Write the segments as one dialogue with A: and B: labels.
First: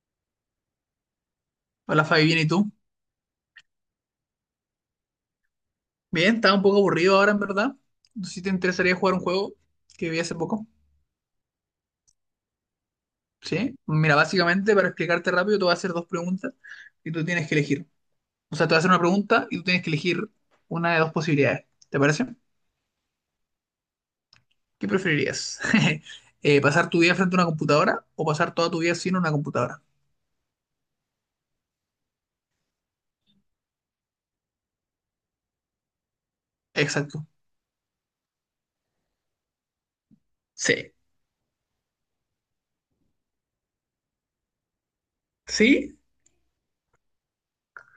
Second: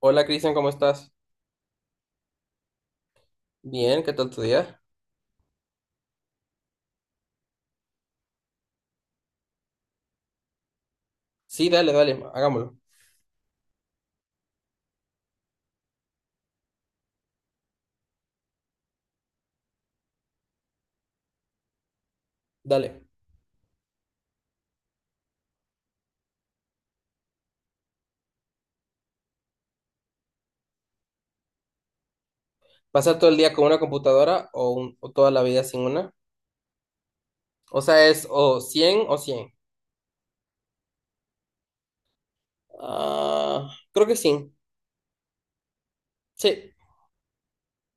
A: Hola Cristian, ¿cómo estás?
B: Hola Fabi, bien, ¿y tú?
A: Bien, ¿qué tal tu día?
B: Bien, estaba un poco aburrido ahora en verdad. No sé si te interesaría jugar un juego que vi hace poco.
A: Sí, dale, dale, hagámoslo.
B: ¿Sí? Mira, básicamente para explicarte rápido, te voy a hacer dos preguntas y tú tienes que elegir. O sea, te voy a hacer una pregunta y tú tienes que elegir una de dos posibilidades. ¿Te parece?
A: Dale.
B: ¿Qué preferirías? ¿Pasar tu vida frente a una computadora o pasar toda tu vida sin una computadora?
A: ¿Pasar todo el día con una computadora o, o toda la vida sin una?
B: Exacto.
A: O sea, es o 100 o 100.
B: Sí.
A: Ah, creo que sí.
B: ¿Sí?
A: Sí.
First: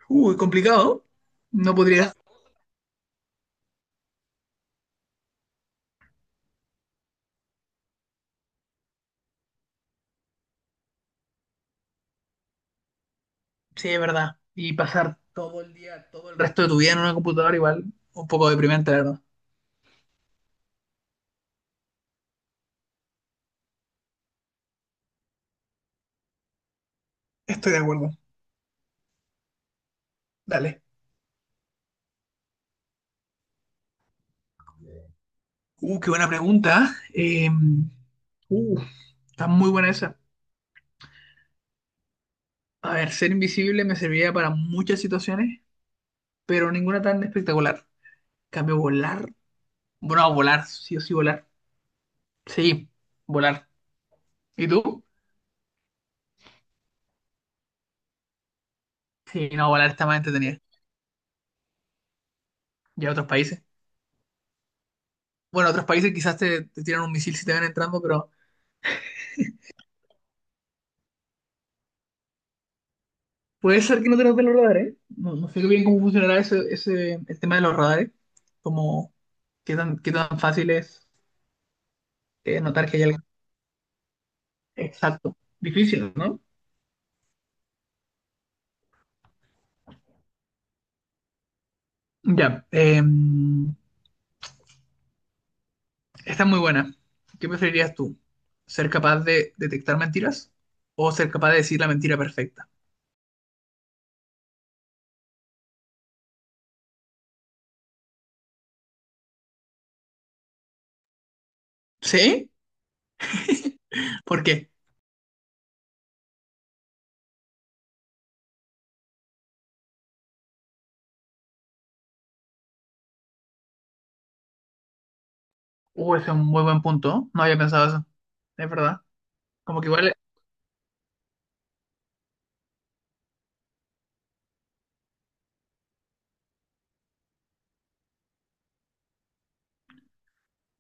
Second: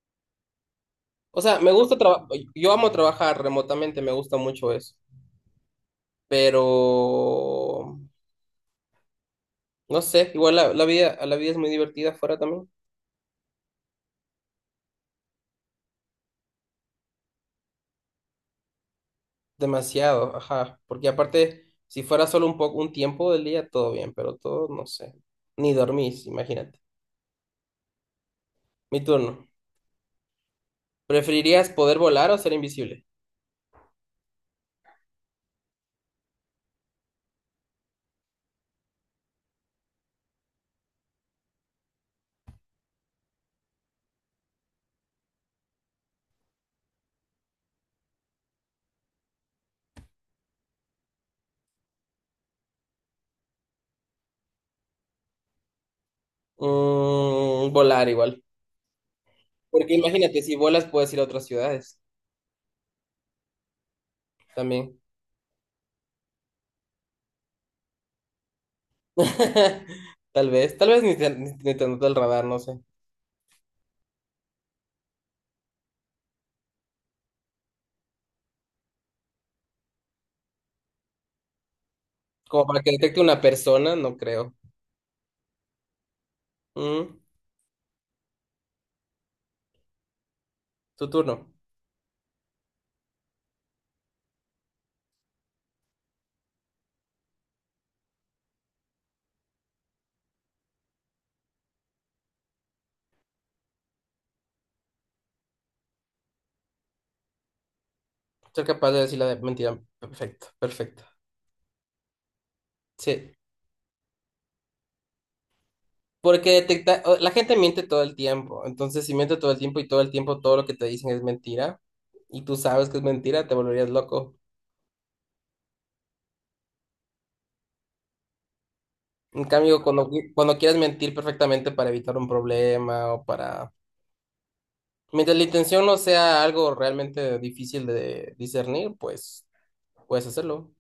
B: Uy, complicado.
A: O sea, me
B: No
A: gusta
B: podría.
A: trabajar, yo amo trabajar remotamente, me gusta mucho eso. Pero, no sé, igual la vida, la vida es muy divertida fuera también.
B: Sí, es verdad. Y pasar todo el día, todo el resto de tu vida en una computadora igual, un poco deprimente, la verdad.
A: Demasiado, ajá. Porque aparte, si fuera solo un poco, un tiempo del día, todo bien, pero todo, no sé. Ni dormís, imagínate.
B: Estoy de acuerdo.
A: Mi turno.
B: Dale.
A: ¿Preferirías poder volar o ser invisible?
B: Qué buena pregunta. Uh, Está muy buena esa. A ver, ser invisible me serviría para muchas situaciones, pero ninguna tan espectacular. En cambio volar. Bueno, no, volar, sí o sí volar. Sí, volar. ¿Y tú?
A: Mm, volar igual.
B: Sí, no, volar
A: Porque
B: está más
A: imagínate, si
B: entretenida.
A: volas puedes ir a otras ciudades
B: Y a otros países.
A: también.
B: Bueno, otros países quizás te tiran un misil si te ven entrando, pero
A: Tal vez ni te nota el radar, no sé.
B: puede ser que no tengas de los radares, ¿eh? No, no sé bien cómo funcionará el tema de los radares. Como qué tan fácil es
A: Como para
B: notar
A: que
B: que hay algo.
A: detecte una persona, no creo.
B: Exacto. Difícil, ¿no?
A: Mm, tu turno.
B: Ya, esta es muy buena. ¿Qué preferirías tú? ¿Ser capaz de detectar mentiras o ser capaz de decir la mentira perfecta?
A: Ser capaz de decir la mentira. Perfecto, perfecto.
B: ¿Sí?
A: Sí.
B: ¿Por qué?
A: Porque la gente miente todo el tiempo. Entonces, si miente todo el tiempo y todo el tiempo todo lo que te dicen es mentira y tú sabes que es mentira, te volverías loco.
B: Ese es un muy buen punto. No había pensado eso. Es verdad.
A: En
B: Como
A: cambio,
B: que igual,
A: cuando quieras mentir perfectamente para evitar un problema o para... Mientras la intención no sea algo realmente difícil de discernir, pues puedes hacerlo.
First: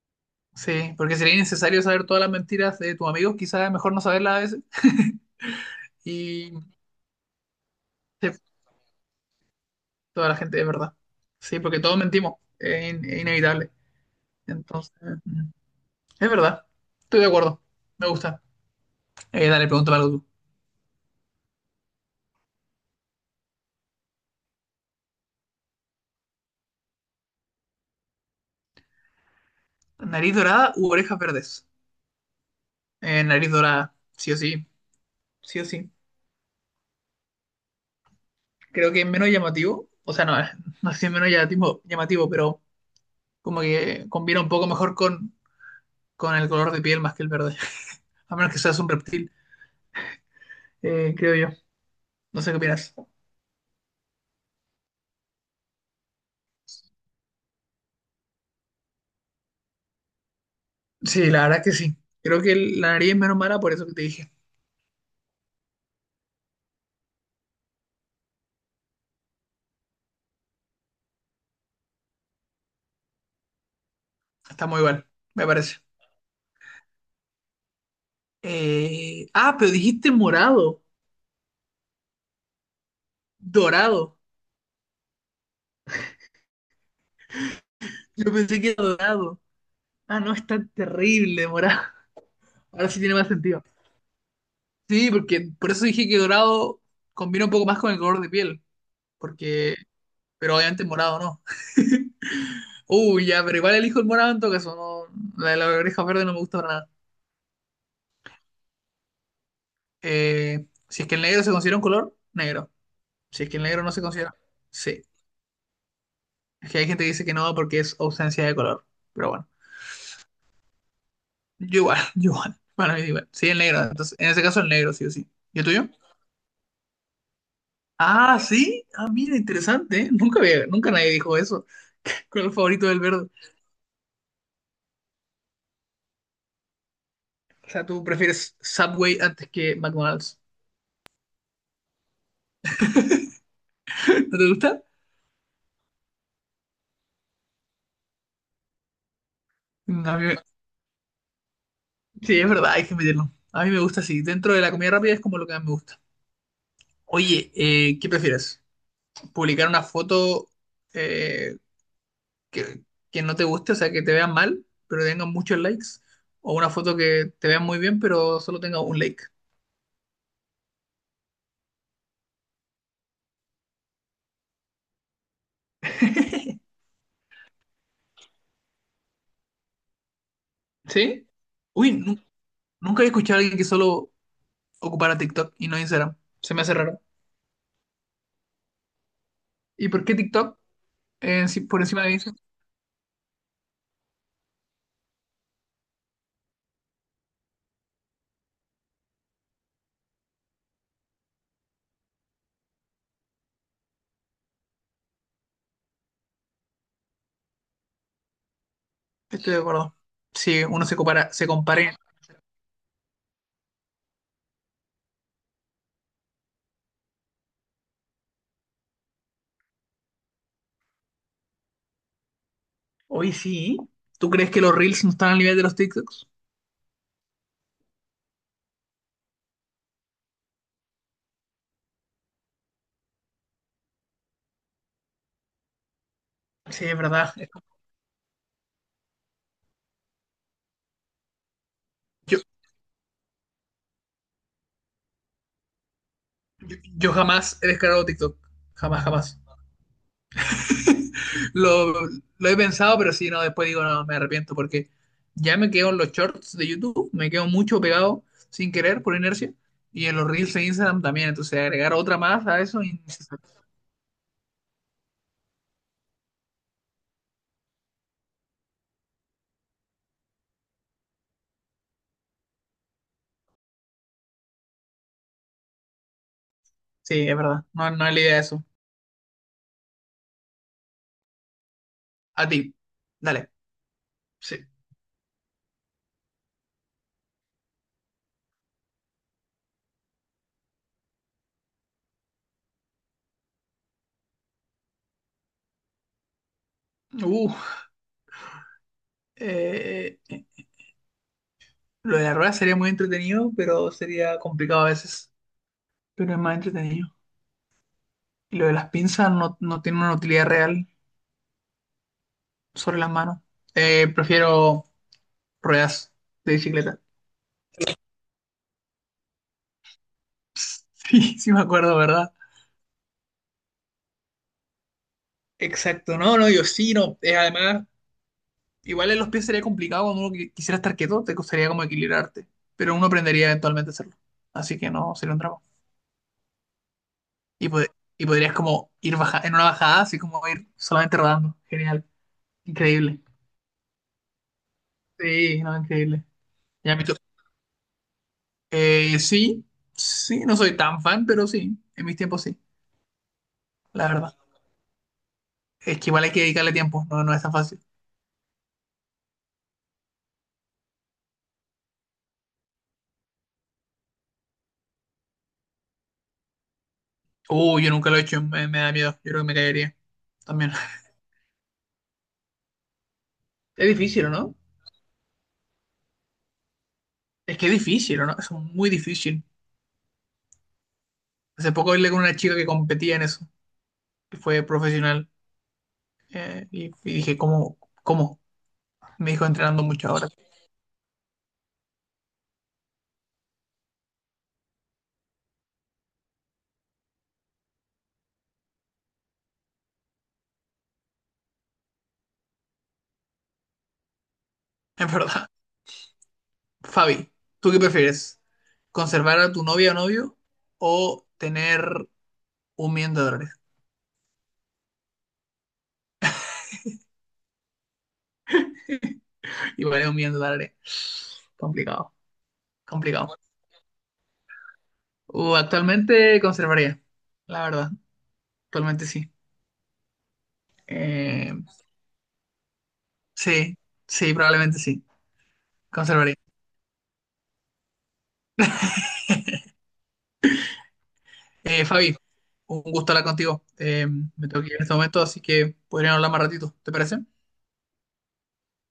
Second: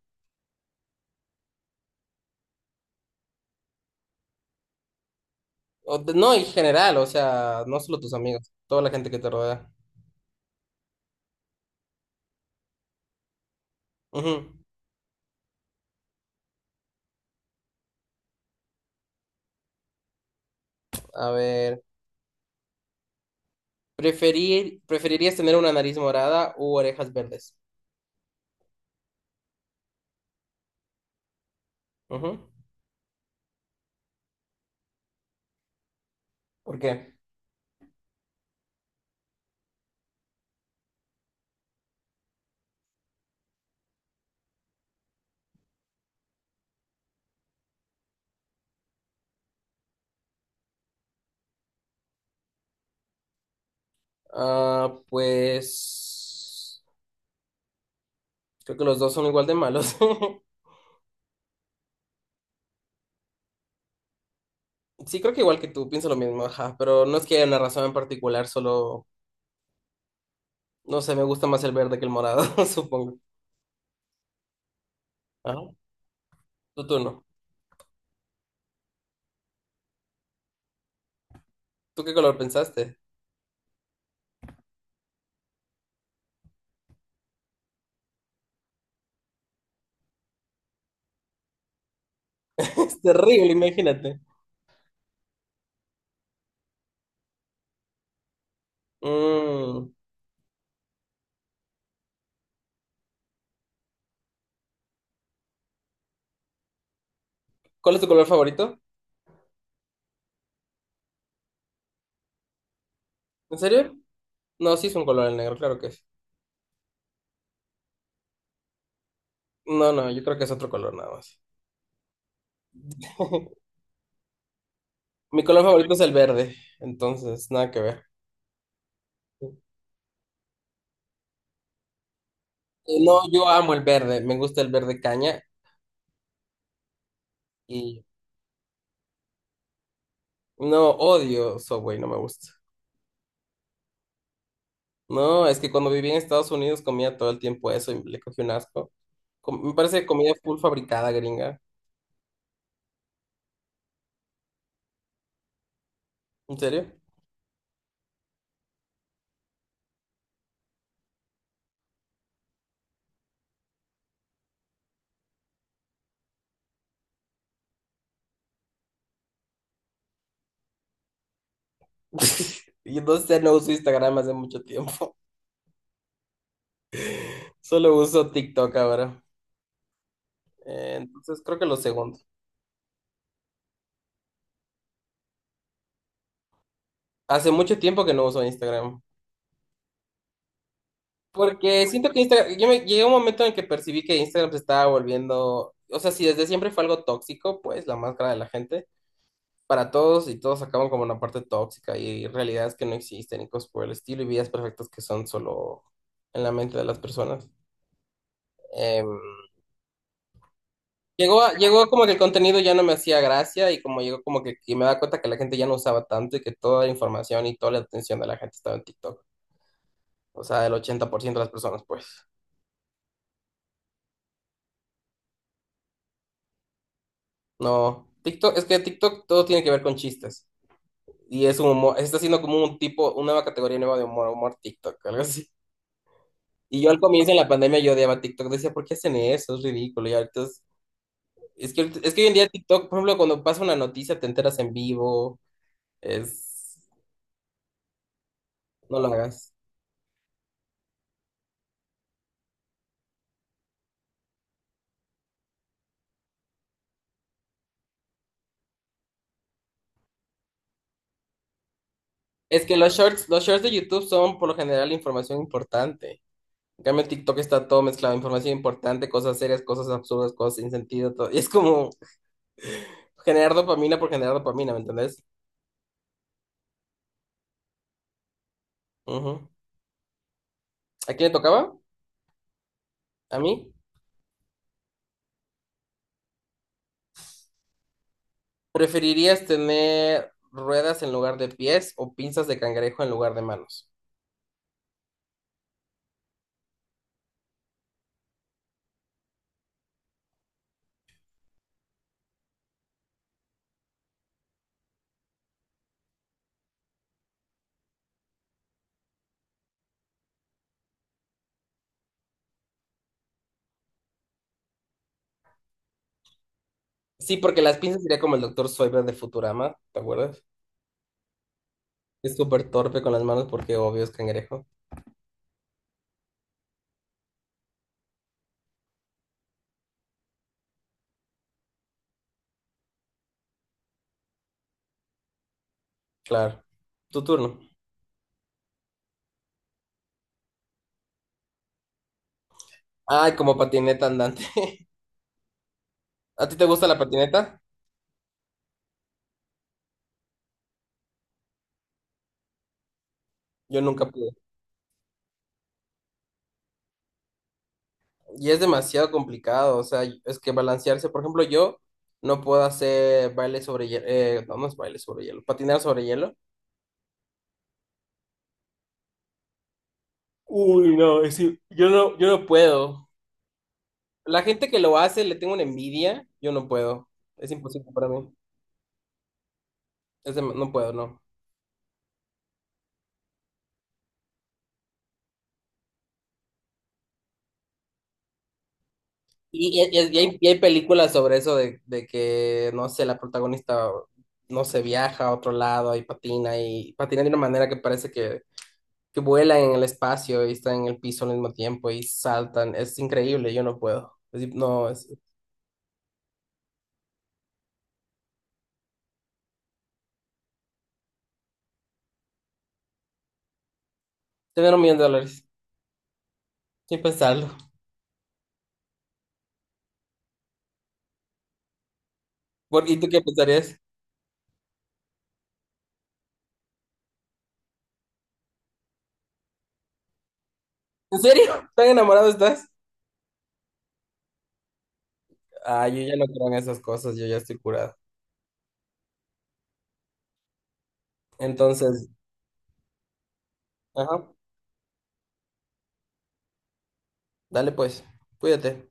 B: sí, porque sería innecesario saber todas las mentiras de tus amigos. Quizás es mejor no saberlas a veces.
A: No, en
B: Y
A: general, o sea, no solo tus
B: sí,
A: amigos, toda la gente que te rodea.
B: toda la gente es verdad. Sí, porque todos mentimos, es, es inevitable.
A: Ujú.
B: Entonces, mm, es verdad, estoy de acuerdo, me gusta. Dale, pregúntame algo
A: A ver, ¿preferirías tener una nariz morada u orejas verdes?
B: tú. ¿Nariz dorada u orejas verdes?
A: Ujú.
B: Nariz dorada, sí o sí, sí o sí.
A: ¿Por qué?
B: Creo que es menos llamativo, o sea, no, no sé si es menos llamativo, pero como que combina un poco mejor con el color de piel más que el verde, a menos que seas un reptil, creo yo. No sé qué opinas.
A: Ah, pues creo que los dos son igual de malos.
B: Sí, la verdad es que sí. Creo que la nariz es menos mala por eso que te dije.
A: Sí, creo que igual que tú, pienso lo mismo, ajá, pero no es que haya una razón en particular, solo, no sé, me gusta más el verde que el morado, supongo.
B: Está muy bueno, me
A: Ajá,
B: parece.
A: tu turno.
B: Ah, pero dijiste morado,
A: ¿Tú qué color pensaste?
B: dorado. Yo pensé que era dorado. Ah, no, es tan terrible morado. Ahora
A: Es
B: sí tiene más
A: terrible,
B: sentido.
A: imagínate.
B: Sí, porque por eso dije que dorado combina un poco más con el color de piel. Porque,
A: Mm,
B: pero obviamente morado no. Uy, ya, pero igual elijo el morado en todo caso. No, la de las orejas verdes no me gusta para nada.
A: ¿cuál es tu color favorito?
B: Si es que el negro se considera un color, negro. Si es que
A: ¿En
B: el negro no
A: serio?
B: se considera.
A: No, sí es
B: Sí.
A: un color el negro, claro que es.
B: Es que hay gente que dice que no porque es ausencia de color. Pero bueno.
A: No, no, yo creo que es otro color nada más.
B: Yo igual, yo igual. Para mí igual. Sí, el negro. Entonces, en ese caso el negro, sí o sí.
A: Mi
B: ¿Y
A: color
B: el tuyo?
A: favorito es el verde, entonces, nada que ver.
B: Ah, sí. Ah, mira, interesante, ¿eh? Nunca nadie dijo eso. ¿Cuál es el favorito del
A: No,
B: verde?
A: yo amo el verde, me gusta el verde caña
B: O sea, tú
A: y
B: prefieres Subway antes que McDonald's.
A: no odio Subway, no me gusta.
B: ¿No te gusta?
A: No, es que cuando viví en Estados Unidos comía todo el tiempo eso y le cogí un asco. Me
B: A
A: parece
B: mí
A: comida
B: me-
A: full fabricada, gringa.
B: Sí, es verdad, hay que meterlo. A mí me gusta así. Dentro de la comida rápida es como lo que más me gusta.
A: ¿En serio?
B: Oye, ¿qué prefieres? ¿Publicar una foto eh, que, que no te guste, o sea, que te vean mal, pero tenga muchos likes? ¿O una foto que te vean muy bien, pero solo tenga un like?
A: Y no sé, no uso Instagram hace mucho tiempo. Solo uso TikTok ahora.
B: ¿Sí?
A: Entonces creo que lo
B: Uy,
A: segundo.
B: nunca he escuchado a alguien que solo ocupara TikTok y no Instagram. Se me hace raro.
A: Hace mucho tiempo que no uso Instagram.
B: ¿Y por qué TikTok por
A: Porque
B: encima
A: siento
B: de
A: que
B: Instagram?
A: Instagram, llegué a un momento en el que percibí que Instagram se estaba volviendo, o sea, si desde siempre fue algo tóxico, pues la máscara de la gente para todos y todos acaban como una parte tóxica y realidades que no existen y cosas por el estilo y vidas perfectas que son solo en la mente de las personas. Em,
B: Estoy de acuerdo. Si uno se compara, se
A: Llegó
B: compare.
A: como que el contenido ya no me hacía gracia y como llegó como que y me da cuenta que la gente ya no usaba tanto y que toda la información y toda la atención de la gente estaba en TikTok. O sea, el 80% de las personas, pues.
B: Hoy sí. ¿Tú crees que los Reels no están al nivel de los TikToks?
A: No, TikTok, es que TikTok todo tiene que ver con chistes. Y es un humor, está siendo como un tipo, una nueva categoría nueva de humor, humor TikTok, algo así. Y
B: Sí,
A: yo
B: es
A: al comienzo
B: verdad.
A: en la pandemia yo odiaba TikTok, decía, ¿por qué hacen eso? Es ridículo. Y ahorita es, es que hoy en
B: Yo,
A: día TikTok, por ejemplo, cuando pasa una noticia te enteras en vivo,
B: yo,
A: es,
B: yo jamás he descargado TikTok.
A: no
B: Jamás,
A: lo
B: jamás.
A: hagas.
B: Lo, lo he pensado, pero sí, no, después digo, no, me arrepiento porque ya me quedo en los shorts de YouTube, me quedo mucho pegado sin querer por inercia y en los reels de Instagram también, entonces agregar otra más a
A: Es que
B: eso,
A: los
B: innecesario.
A: shorts de YouTube son por lo general información importante. En cambio, en TikTok está todo mezclado, información importante, cosas serias, cosas absurdas, cosas sin sentido, todo. Y es como generar dopamina por generar dopamina, ¿me entendés?
B: Sí, es verdad, no, no es la idea de eso.
A: Ujú. ¿A quién le tocaba?
B: A ti,
A: ¿A
B: dale,
A: mí?
B: sí.
A: ¿Preferirías tener ruedas en lugar de pies o pinzas de cangrejo en lugar de manos?
B: Uh, eh, lo de la rueda sería muy entretenido, pero sería complicado a veces, pero es más entretenido. Y lo de las pinzas no, no tiene una utilidad real sobre las manos. Prefiero ruedas de bicicleta.
A: Sí, porque las pinzas sería como el doctor Zoidberg de Futurama, ¿te acuerdas?
B: Sí, sí me acuerdo, ¿verdad?
A: Es súper torpe con las manos porque obvio es cangrejo.
B: Exacto, no, no, yo sí, no. Además, igual en los pies sería complicado cuando uno quisiera estar quieto, te costaría como equilibrarte, pero uno aprendería eventualmente a hacerlo. Así que no, sería un drama.
A: Claro. Tu turno.
B: Y, pod- y podrías como ir baja en una bajada, así como ir solamente rodando. Genial, increíble.
A: Ay, como patineta andante.
B: Sí, no, increíble.
A: ¿A ti te gusta
B: Ya
A: la
B: me to-
A: patineta?
B: sí, sí, no soy tan fan, pero sí, en mis tiempos sí,
A: Yo nunca
B: la
A: pude.
B: verdad. Es que igual hay que dedicarle tiempo, no, no es tan fácil.
A: Y es demasiado complicado, o sea, es que balancearse, por ejemplo, yo no puedo hacer baile sobre hielo, no es baile sobre hielo, patinar sobre hielo.
B: Yo nunca lo he hecho, me da miedo, yo creo que me caería también.
A: Uy, no, es decir, yo no puedo.
B: Es difícil, ¿o
A: La
B: no?
A: gente que lo hace le tengo una envidia, yo no puedo. Es
B: Es que es
A: imposible para
B: difícil, ¿o
A: mí.
B: no? Es muy difícil.
A: No puedo, no.
B: Hace poco hablé con una chica que competía en eso, que fue profesional, y dije, ¿cómo? ¿Cómo? Me dijo entrenando muchas horas.
A: Y hay películas sobre eso de que, no sé, la protagonista, no sé, viaja a otro lado y patina de una manera que parece que vuela en el espacio y está en el piso al mismo tiempo y saltan. Es increíble, yo no puedo. Es decir, no, es
B: Es verdad. Fabi, ¿tú qué prefieres? ¿Conservar a tu novia o novio o tener $1.000.000?
A: tener $1.000.000, sin pensarlo.
B: Y vale $1.000.000. Complicado,
A: ¿Y tú qué
B: complicado.
A: pensarías?
B: Actualmente conservaría, la verdad. Actualmente sí.
A: ¿En
B: Eh,
A: serio? ¿Tan enamorado estás?
B: sí, sí, probablemente sí.
A: Ah, yo ya no
B: Conservaría.
A: creo en esas cosas, yo ya estoy curado. Entonces,
B: Fabi, un gusto hablar contigo.
A: ajá,
B: Me tengo que ir en este momento, así que podríamos hablar más ratito. ¿Te parece?
A: dale pues, cuídate.